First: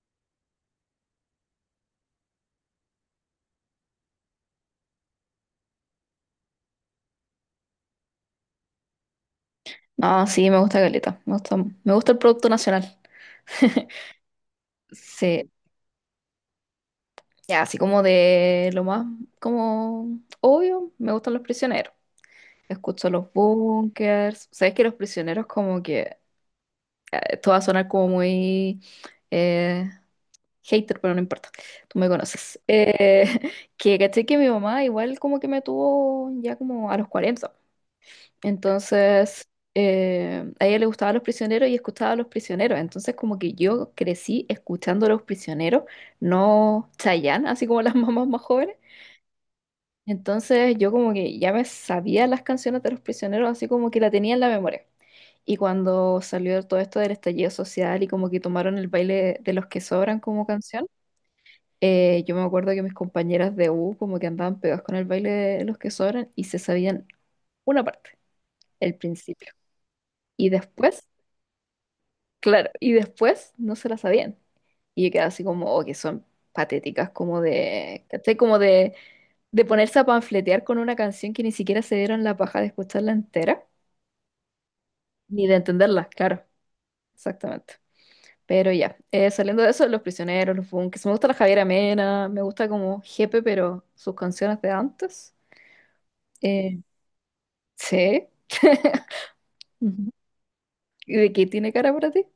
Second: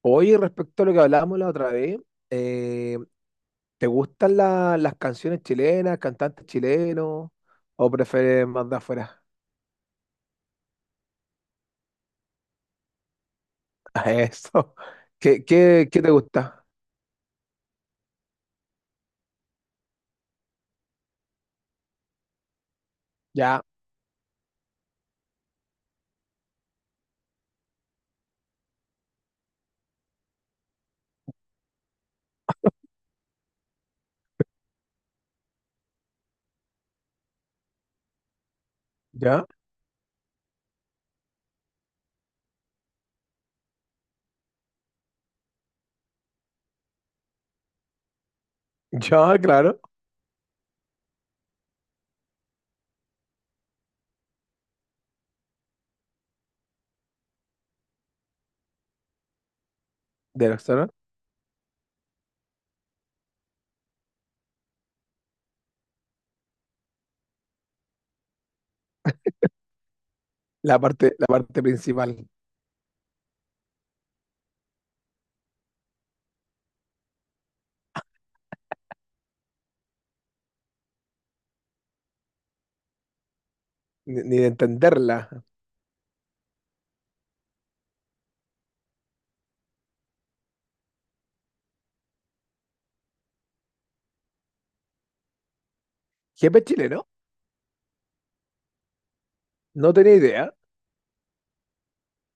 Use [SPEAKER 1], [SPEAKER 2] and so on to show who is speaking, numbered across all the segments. [SPEAKER 1] Oye, respecto a lo que hablábamos la otra vez, eh, ¿te gustan las canciones chilenas, cantantes chilenos, o prefieres más de afuera?
[SPEAKER 2] Ah, sí, me gusta caleta. Me gusta el producto nacional.
[SPEAKER 1] A eso. ¿Qué,
[SPEAKER 2] Sí,
[SPEAKER 1] qué, qué te gusta?
[SPEAKER 2] ya, así como de lo más como obvio, me gustan los prisioneros. Escucho los
[SPEAKER 1] Ya,
[SPEAKER 2] bunkers. Sabes que los prisioneros como que esto va a sonar como muy eh, hater, pero no importa. Tú me conoces. Que caché que mi mamá igual como que me tuvo ya como a los 40.
[SPEAKER 1] ya,
[SPEAKER 2] Entonces, a ella le gustaban los prisioneros y escuchaba a los prisioneros. Entonces, como que yo crecí escuchando a los prisioneros, no Chayanne, así como las mamás más jóvenes.
[SPEAKER 1] ya, claro.
[SPEAKER 2] Entonces, yo como que ya me sabía las canciones de los prisioneros, así como que la tenía en la memoria. Y cuando salió todo esto del estallido social y como que tomaron el baile de los que sobran como
[SPEAKER 1] De
[SPEAKER 2] canción,
[SPEAKER 1] Roxana.
[SPEAKER 2] yo me acuerdo que mis compañeras de U como que andaban pegadas con el baile de los que sobran y se sabían una parte, el principio. Y
[SPEAKER 1] La
[SPEAKER 2] después
[SPEAKER 1] parte, la parte principal.
[SPEAKER 2] Claro, y después no se la sabían. Y yo quedaba así como, oh, que son patéticas, como de, ¿cachai? Como de ponerse a panfletear con una canción que ni siquiera se dieron la paja de escucharla entera,
[SPEAKER 1] Ni de entenderla.
[SPEAKER 2] ni de entenderla, claro, exactamente. Pero ya, saliendo de eso, Los Prisioneros, Los Bunkers, me gusta la Javiera Mena, me gusta como Jepe, pero sus canciones de antes.
[SPEAKER 1] ¿Jefe
[SPEAKER 2] Eh,
[SPEAKER 1] chileno?
[SPEAKER 2] sí.
[SPEAKER 1] No
[SPEAKER 2] Ujú.
[SPEAKER 1] tenía idea.
[SPEAKER 2] ¿Y de qué tiene cara para ti?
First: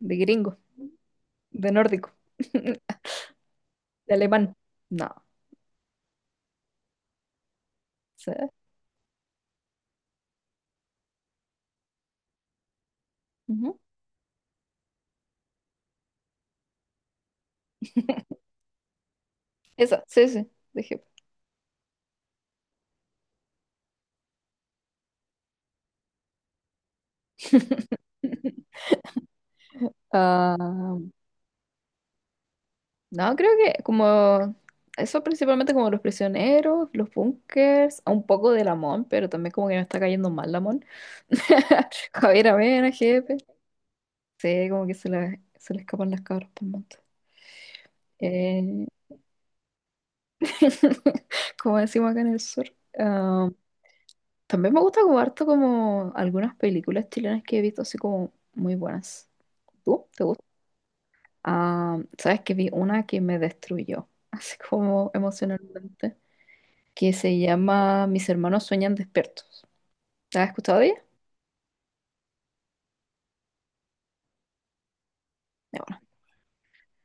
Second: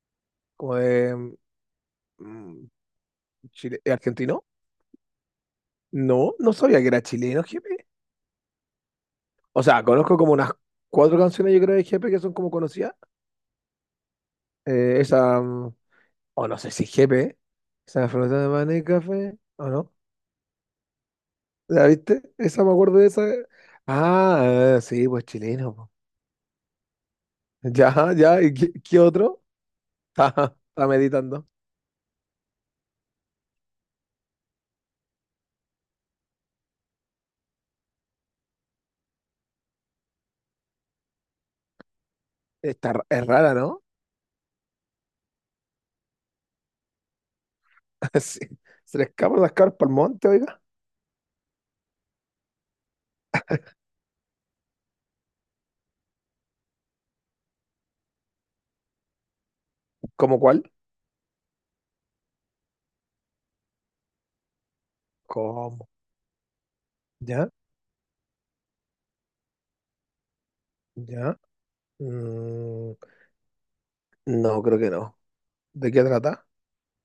[SPEAKER 2] De gringo,
[SPEAKER 1] Como de
[SPEAKER 2] de nórdico,
[SPEAKER 1] mm,
[SPEAKER 2] de
[SPEAKER 1] Argentino.
[SPEAKER 2] alemán. No,
[SPEAKER 1] No, no sabía que era chileno, jefe.
[SPEAKER 2] sí.
[SPEAKER 1] O sea, conozco como unas cuatro canciones, yo creo, de jefe que son como conocidas.
[SPEAKER 2] Ujú.
[SPEAKER 1] Esa. O no sé si GP, esa flota de maní y café, o no.
[SPEAKER 2] Esa, sí, sí, dije.
[SPEAKER 1] ¿La viste? Esa, me acuerdo de esa. Ah, sí, pues chileno, po. Ya, ya, ¿y qué, qué otro? Está
[SPEAKER 2] Ah,
[SPEAKER 1] meditando.
[SPEAKER 2] no, creo que como eso principalmente como los prisioneros, los bunkers, un poco de Lamón, pero también como que me está cayendo mal Lamón. Javier
[SPEAKER 1] Está,
[SPEAKER 2] Avena,
[SPEAKER 1] es
[SPEAKER 2] jefe.
[SPEAKER 1] rara, ¿no?
[SPEAKER 2] Sí, como que se le escapan las cabras por el monte.
[SPEAKER 1] Sí.
[SPEAKER 2] Eh,
[SPEAKER 1] Se le escapan las carpas al monte, oiga.
[SPEAKER 2] Como decimos acá en el sur. Ah, también me gusta como harto como algunas películas chilenas que he visto así como muy buenas. ¿Tú? ¿Te
[SPEAKER 1] ¿Cómo
[SPEAKER 2] gusta?
[SPEAKER 1] cuál?
[SPEAKER 2] Ah, ¿sabes que vi una que me destruyó, así como
[SPEAKER 1] ¿Cómo?
[SPEAKER 2] emocionalmente, que se
[SPEAKER 1] ¿Ya?
[SPEAKER 2] llama Mis hermanos sueñan despiertos? ¿La has escuchado de ella?
[SPEAKER 1] ¿Ya? Mm, no, creo que no.
[SPEAKER 2] Ya,
[SPEAKER 1] ¿De
[SPEAKER 2] bueno.
[SPEAKER 1] qué trata?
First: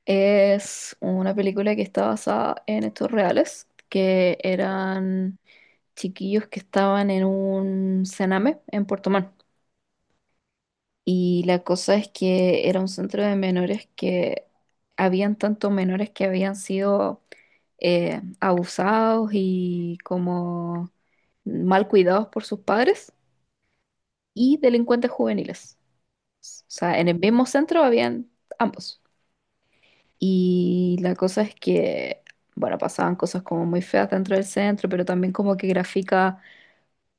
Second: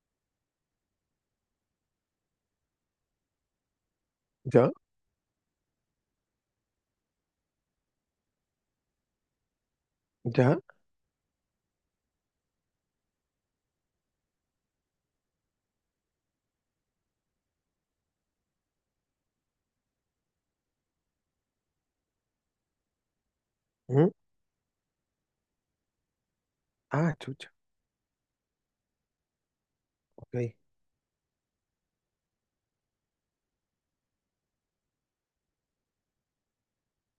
[SPEAKER 2] Es una película que está basada en hechos reales, que
[SPEAKER 1] ¿Ya?
[SPEAKER 2] eran chiquillos que estaban en un cename en Puerto Montt.
[SPEAKER 1] ¿Ya?
[SPEAKER 2] Y la cosa es que era un centro de menores que habían tantos menores que habían sido abusados y como mal cuidados por sus padres
[SPEAKER 1] ¿Mm?
[SPEAKER 2] y delincuentes juveniles. O sea, en
[SPEAKER 1] Ah,
[SPEAKER 2] el mismo
[SPEAKER 1] chucha.
[SPEAKER 2] centro habían ambos.
[SPEAKER 1] Ok.
[SPEAKER 2] Y la cosa es que, bueno, pasaban cosas como muy feas dentro del centro, pero también como que grafica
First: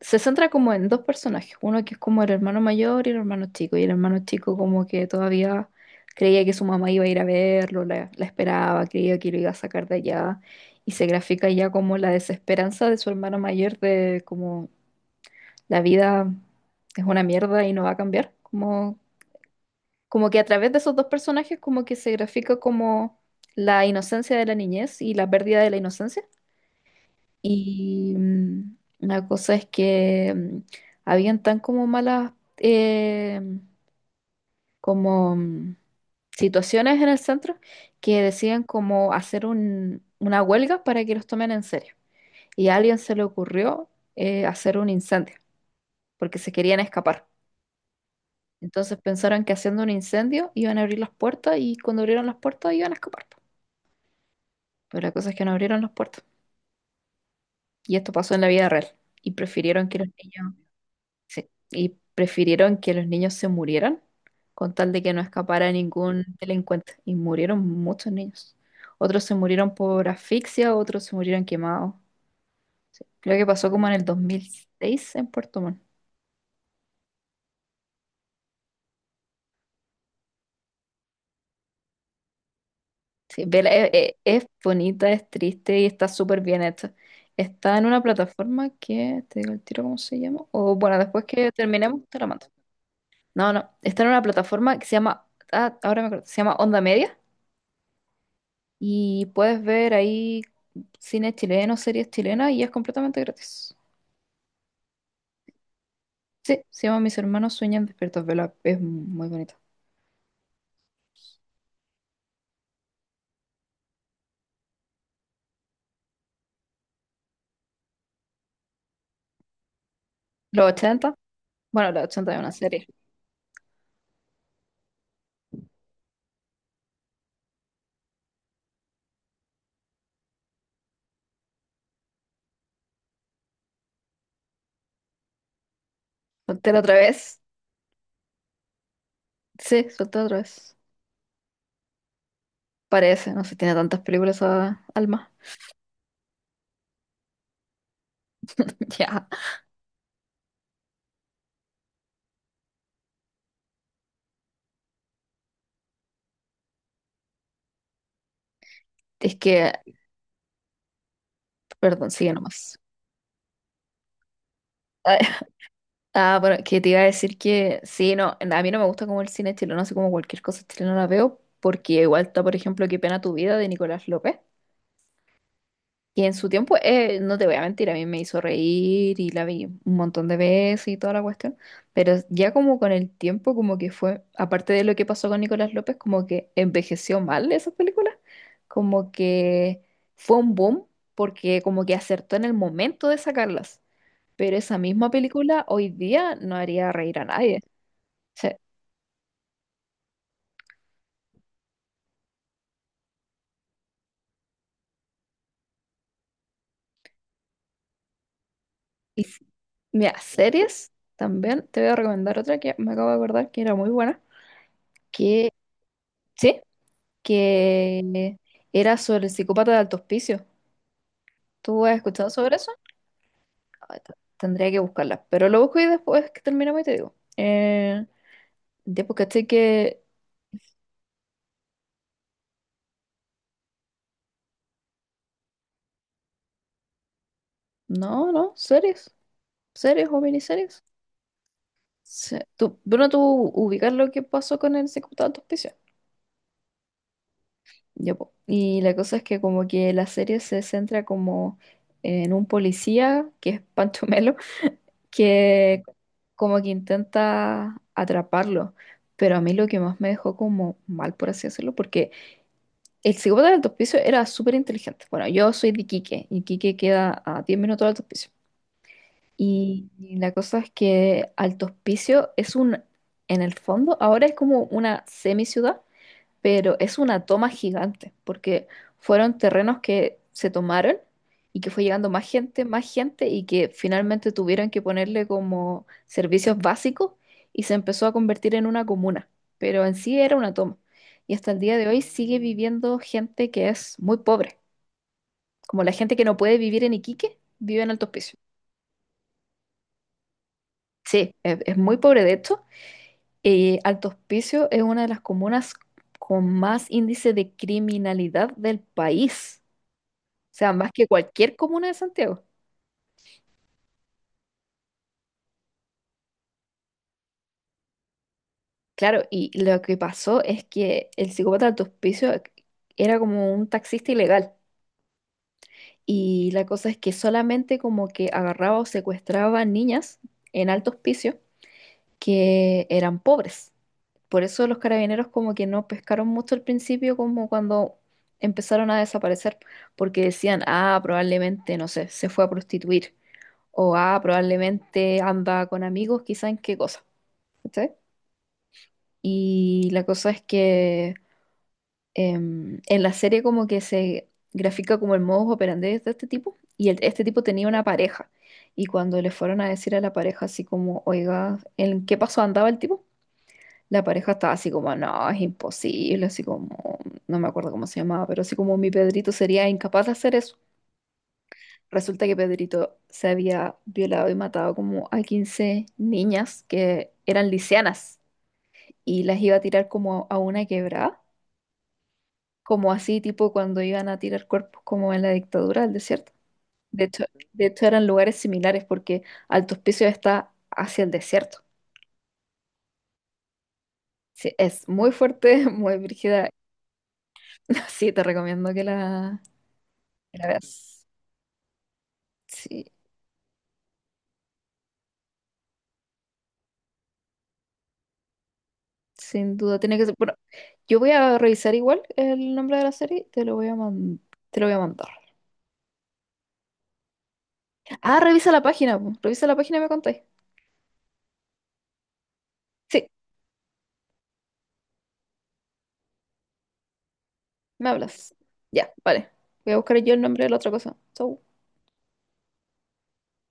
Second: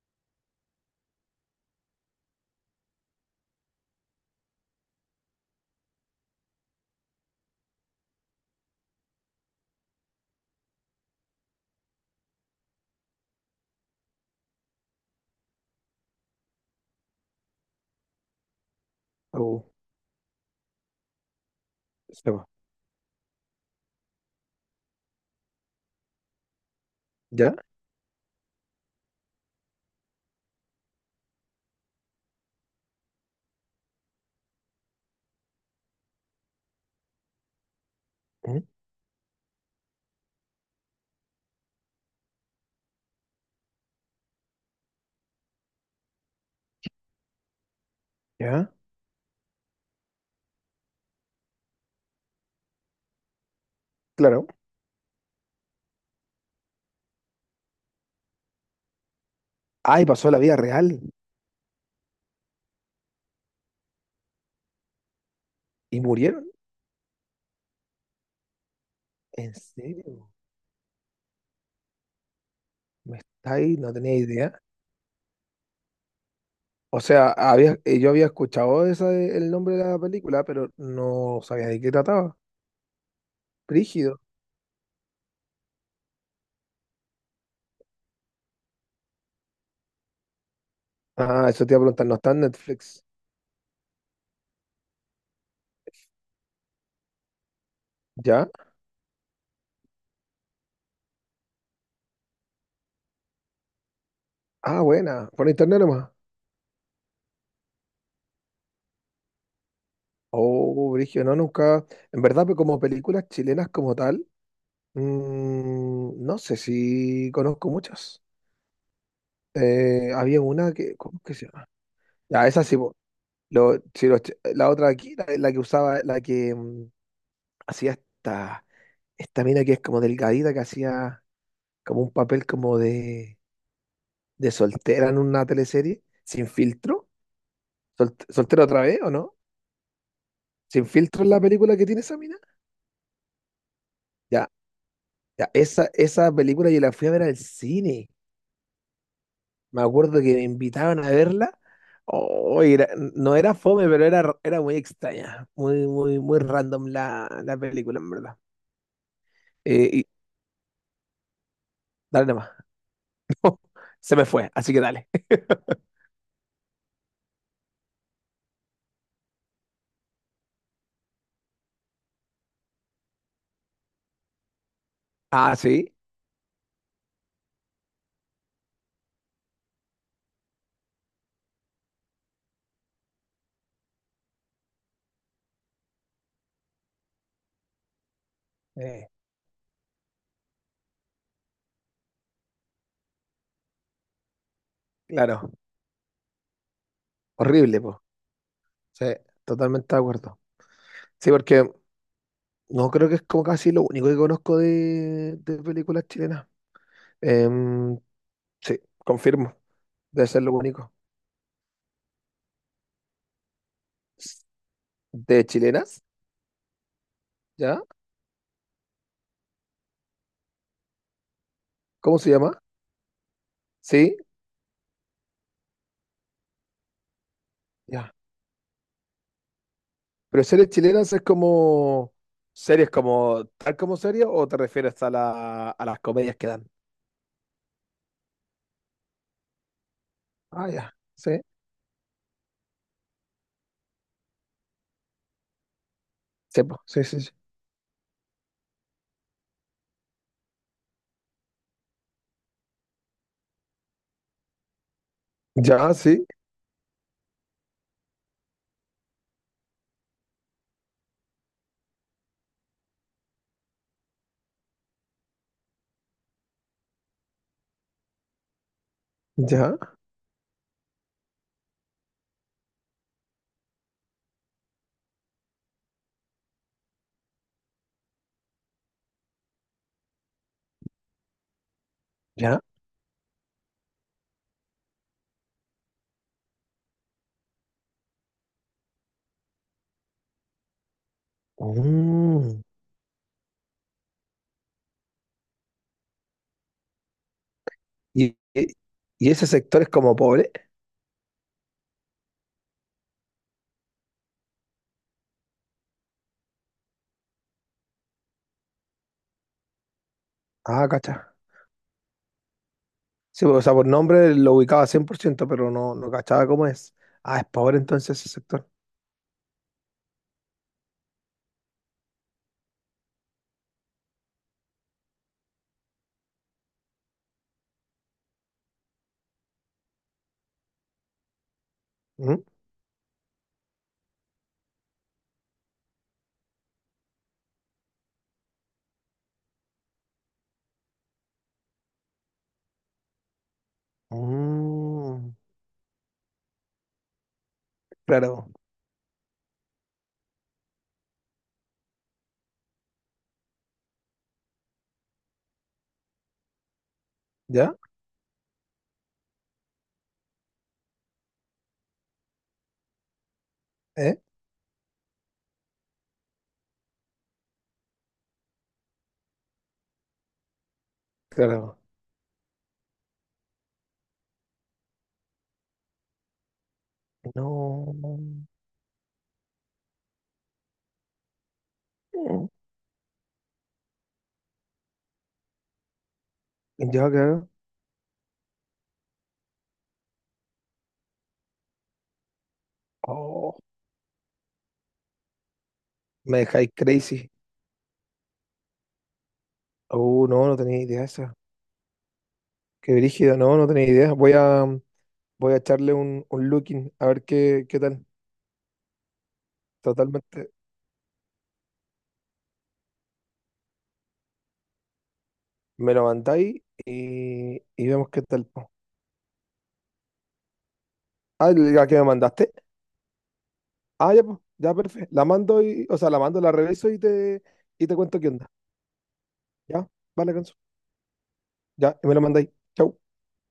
[SPEAKER 2] se centra como en dos personajes, uno que es como el hermano mayor y el hermano chico, y el hermano chico como que todavía creía que su mamá iba a ir a verlo, la esperaba, creía que lo iba a sacar de allá, y se grafica ya como la desesperanza de su hermano mayor de como la vida es una mierda y no va a cambiar, como,
[SPEAKER 1] Uh,
[SPEAKER 2] como que a través de esos dos personajes como que se
[SPEAKER 1] Se va.
[SPEAKER 2] grafica como la inocencia de la niñez y la pérdida de la inocencia.
[SPEAKER 1] ¿Ya?
[SPEAKER 2] Y la cosa es que habían tan como malas como situaciones en el centro que
[SPEAKER 1] ¿Mm?
[SPEAKER 2] decían como hacer una huelga para que los tomen en serio. Y a alguien se le ocurrió hacer un incendio porque se querían escapar.
[SPEAKER 1] ¿Ya?
[SPEAKER 2] Entonces pensaron que haciendo un incendio iban a abrir las puertas y cuando abrieron las puertas iban a escapar. Po.
[SPEAKER 1] Claro.
[SPEAKER 2] Pero la cosa es que no abrieron las puertas. Y esto pasó en la vida real. Y prefirieron que
[SPEAKER 1] Ay,
[SPEAKER 2] los
[SPEAKER 1] pasó a la
[SPEAKER 2] niños
[SPEAKER 1] vida real.
[SPEAKER 2] Sí, y prefirieron que los niños se murieran con tal de que no escapara
[SPEAKER 1] ¿Y
[SPEAKER 2] ningún
[SPEAKER 1] murieron?
[SPEAKER 2] delincuente. Y murieron muchos niños. Otros se
[SPEAKER 1] ¿En
[SPEAKER 2] murieron por
[SPEAKER 1] serio?
[SPEAKER 2] asfixia, otros se murieron quemados. Sí,
[SPEAKER 1] Me
[SPEAKER 2] creo que
[SPEAKER 1] está
[SPEAKER 2] pasó
[SPEAKER 1] ahí,
[SPEAKER 2] como
[SPEAKER 1] no
[SPEAKER 2] en el
[SPEAKER 1] tenía idea.
[SPEAKER 2] 2006 en Puerto Montt.
[SPEAKER 1] O sea, había, yo había escuchado esa, el nombre de la película, pero no sabía de qué trataba.
[SPEAKER 2] Sí, vela,
[SPEAKER 1] Brígido.
[SPEAKER 2] es, bonita, es triste y está súper bien hecha. Está en una plataforma que, te digo el tiro cómo se llama, o bueno, después
[SPEAKER 1] Ah,
[SPEAKER 2] que
[SPEAKER 1] eso te iba a
[SPEAKER 2] terminemos
[SPEAKER 1] preguntar, no
[SPEAKER 2] te la
[SPEAKER 1] está en
[SPEAKER 2] mando.
[SPEAKER 1] Netflix.
[SPEAKER 2] No, no, está en una plataforma que se llama, ah, ahora me acuerdo, se llama Onda Media
[SPEAKER 1] ¿Ya?
[SPEAKER 2] y puedes ver ahí cine chileno, series chilenas y es completamente gratis.
[SPEAKER 1] Ah, buena. Por internet nomás.
[SPEAKER 2] Sí, se llama Mis hermanos sueñan despiertos, vela, es muy bonito.
[SPEAKER 1] Oh, brígido, no, nunca. En verdad, pues como películas chilenas como tal, no sé si conozco muchas. Había
[SPEAKER 2] Los
[SPEAKER 1] una que,
[SPEAKER 2] ochenta,
[SPEAKER 1] ¿cómo que se llama?
[SPEAKER 2] bueno, los ochenta es
[SPEAKER 1] Ya,
[SPEAKER 2] una
[SPEAKER 1] esa sí,
[SPEAKER 2] serie.
[SPEAKER 1] po. Si la otra aquí, la que usaba, la que hacía Esta. Mina que es como delgadita, que hacía como un papel como de soltera en una teleserie, sin
[SPEAKER 2] Soltera otra
[SPEAKER 1] filtro.
[SPEAKER 2] vez.
[SPEAKER 1] ¿Soltera otra vez o no?
[SPEAKER 2] Sí, soltera otra vez.
[SPEAKER 1] ¿Sin filtro es la película que tiene esa mina?
[SPEAKER 2] Parece, no sé, tiene tantas películas
[SPEAKER 1] Ya,
[SPEAKER 2] a alma.
[SPEAKER 1] ya, esa película yo la fui a ver al cine.
[SPEAKER 2] Ya.
[SPEAKER 1] Me acuerdo que me invitaban a verla. Oh, no era fome, pero era muy extraña. Muy, muy, muy random la película, en verdad.
[SPEAKER 2] Es que,
[SPEAKER 1] Y
[SPEAKER 2] perdón,
[SPEAKER 1] dale
[SPEAKER 2] sigue
[SPEAKER 1] nomás.
[SPEAKER 2] nomás.
[SPEAKER 1] Se me fue, así que dale.
[SPEAKER 2] Ah, bueno, que te iba a decir que sí, no, a mí no me gusta como el cine chileno, así como cualquier cosa chilena la veo, porque igual está, por ejemplo, Qué pena tu vida de Nicolás López,
[SPEAKER 1] Ah, sí.
[SPEAKER 2] y en su tiempo, no te voy a mentir, a mí me hizo reír y la vi un montón de veces y toda la cuestión, pero ya como con el tiempo, como que fue, aparte de lo que pasó con Nicolás López, como que envejeció mal esas películas,
[SPEAKER 1] Eh,
[SPEAKER 2] como que fue un boom, porque como que acertó en el momento de sacarlas, pero esa misma
[SPEAKER 1] claro.
[SPEAKER 2] película hoy día no haría reír a nadie.
[SPEAKER 1] Horrible, po.
[SPEAKER 2] Sí.
[SPEAKER 1] Sí, totalmente de acuerdo. Sí, porque no creo que es como casi lo único que conozco de películas chilenas. Em, sí,
[SPEAKER 2] Y
[SPEAKER 1] confirmo.
[SPEAKER 2] mira,
[SPEAKER 1] Debe ser lo
[SPEAKER 2] series
[SPEAKER 1] único.
[SPEAKER 2] también. Te voy a recomendar otra que me acabo de acordar que era muy buena.
[SPEAKER 1] ¿De
[SPEAKER 2] Que,
[SPEAKER 1] chilenas?
[SPEAKER 2] sí,
[SPEAKER 1] ¿Ya?
[SPEAKER 2] que era sobre el psicópata de Alto Hospicio. ¿Tú has
[SPEAKER 1] ¿Cómo
[SPEAKER 2] escuchado
[SPEAKER 1] se
[SPEAKER 2] sobre
[SPEAKER 1] llama?
[SPEAKER 2] eso? Ah,
[SPEAKER 1] Sí,
[SPEAKER 2] tendría que buscarla. Pero lo busco y después que terminemos y te digo.
[SPEAKER 1] ya.
[SPEAKER 2] Ya porque estoy que.
[SPEAKER 1] Pero series chilenas es como series como tal como series, o te refieres a las comedias que dan.
[SPEAKER 2] No, no, series. Series o
[SPEAKER 1] Ah,
[SPEAKER 2] miniseries.
[SPEAKER 1] ya. Sí,
[SPEAKER 2] Sí. Tú, bueno, tú ubicas lo que pasó con el psicópata de Alto Hospicio.
[SPEAKER 1] sí, po, sí, sí, sí.
[SPEAKER 2] Ya, po. Y la cosa es que como que la serie se centra como en un policía, que es Pancho Melo, que
[SPEAKER 1] Ya, sí,
[SPEAKER 2] como que intenta atraparlo. Pero a mí lo que más me dejó como mal, por así decirlo, porque el psicópata del alto piso era súper inteligente. Bueno, yo soy de Iquique, y Iquique queda a 10 minutos de alto piso.
[SPEAKER 1] ya,
[SPEAKER 2] Y la cosa es que Alto Hospicio es un, en el fondo, ahora es como una semi ciudad, pero es una toma gigante, porque fueron terrenos que se tomaron y que fue llegando
[SPEAKER 1] ya.
[SPEAKER 2] más gente, y que finalmente tuvieron que ponerle como servicios básicos y se empezó a convertir en una comuna, pero en sí era una toma. Y hasta el día de hoy sigue
[SPEAKER 1] Mm.
[SPEAKER 2] viviendo gente que es muy pobre, como la gente que no puede vivir en Iquique, vive en Alto
[SPEAKER 1] ¿Y,
[SPEAKER 2] Hospicio.
[SPEAKER 1] y, y ese sector es como pobre?
[SPEAKER 2] Sí, es muy pobre de hecho. Y Alto Hospicio es una de las comunas con más índice de criminalidad del país. Sea,
[SPEAKER 1] Ah,
[SPEAKER 2] más que
[SPEAKER 1] cacha.
[SPEAKER 2] cualquier comuna de Santiago.
[SPEAKER 1] Sí, o sea, por nombre lo ubicaba 100%, pero no cachaba cómo es. Ah, es Power entonces ese sector.
[SPEAKER 2] Claro, y lo que pasó es que el psicópata de Hospicio era como un taxista ilegal. Y la cosa es que solamente como que agarraba o secuestraba niñas en alto hospicio
[SPEAKER 1] Ujú.
[SPEAKER 2] que eran pobres. Por eso los carabineros como que no pescaron mucho al principio, como cuando empezaron a desaparecer, porque decían, ah, probablemente, no sé, se fue a prostituir, o ah, probablemente
[SPEAKER 1] Mm,
[SPEAKER 2] anda con amigos, quizá en qué cosa. ¿Cachai?
[SPEAKER 1] claro.
[SPEAKER 2] Y la cosa es que en la serie como que se grafica como el modus operandi de este tipo y este tipo tenía
[SPEAKER 1] ¿Ya?
[SPEAKER 2] una pareja. Y cuando le fueron a decir a la pareja así como, oiga, ¿en qué paso andaba el tipo? La
[SPEAKER 1] ¿Eh?
[SPEAKER 2] pareja estaba así como, no, es imposible, así como, no me acuerdo cómo se llamaba, pero así como mi Pedrito sería incapaz de hacer eso.
[SPEAKER 1] Claro.
[SPEAKER 2] Resulta que Pedrito se había violado y matado como a 15 niñas que eran
[SPEAKER 1] No.
[SPEAKER 2] lisianas y las iba a tirar como a una quebrada.
[SPEAKER 1] Mm.
[SPEAKER 2] Como así, tipo cuando iban a tirar cuerpos como en la dictadura del desierto.
[SPEAKER 1] Ya,
[SPEAKER 2] De hecho,
[SPEAKER 1] claro.
[SPEAKER 2] de hecho, eran lugares similares porque Alto Hospicio está hacia el desierto.
[SPEAKER 1] Oh,
[SPEAKER 2] Sí, es muy fuerte, muy
[SPEAKER 1] me
[SPEAKER 2] brígida.
[SPEAKER 1] dejáis crazy.
[SPEAKER 2] Sí, te recomiendo que la,
[SPEAKER 1] Oh,
[SPEAKER 2] que la
[SPEAKER 1] no, no tenía idea
[SPEAKER 2] veas.
[SPEAKER 1] esa.
[SPEAKER 2] Sí,
[SPEAKER 1] Qué brígido, no, no tenía idea. Voy a echarle un, looking a ver qué tal.
[SPEAKER 2] sin duda tiene que ser. Bueno,
[SPEAKER 1] Totalmente.
[SPEAKER 2] yo voy a revisar igual el nombre de la serie, te lo voy a mandar.
[SPEAKER 1] Me lo mandáis y vemos
[SPEAKER 2] Ah,
[SPEAKER 1] qué tal,
[SPEAKER 2] revisa la
[SPEAKER 1] po.
[SPEAKER 2] página, po. Revisa la página y me contáis.
[SPEAKER 1] Ah, ¿la que me mandaste?
[SPEAKER 2] Sí,
[SPEAKER 1] Ah, ya, pues, ya, perfecto. La mando y, o sea, la mando, la reviso y te, y
[SPEAKER 2] me
[SPEAKER 1] te cuento qué
[SPEAKER 2] hablas.
[SPEAKER 1] onda.
[SPEAKER 2] Ya, vale. Voy a
[SPEAKER 1] Ya,
[SPEAKER 2] buscar yo el
[SPEAKER 1] vale,
[SPEAKER 2] nombre de
[SPEAKER 1] Canso.
[SPEAKER 2] la otra cosa. Chau.
[SPEAKER 1] Ya, y me lo mandáis. Chau.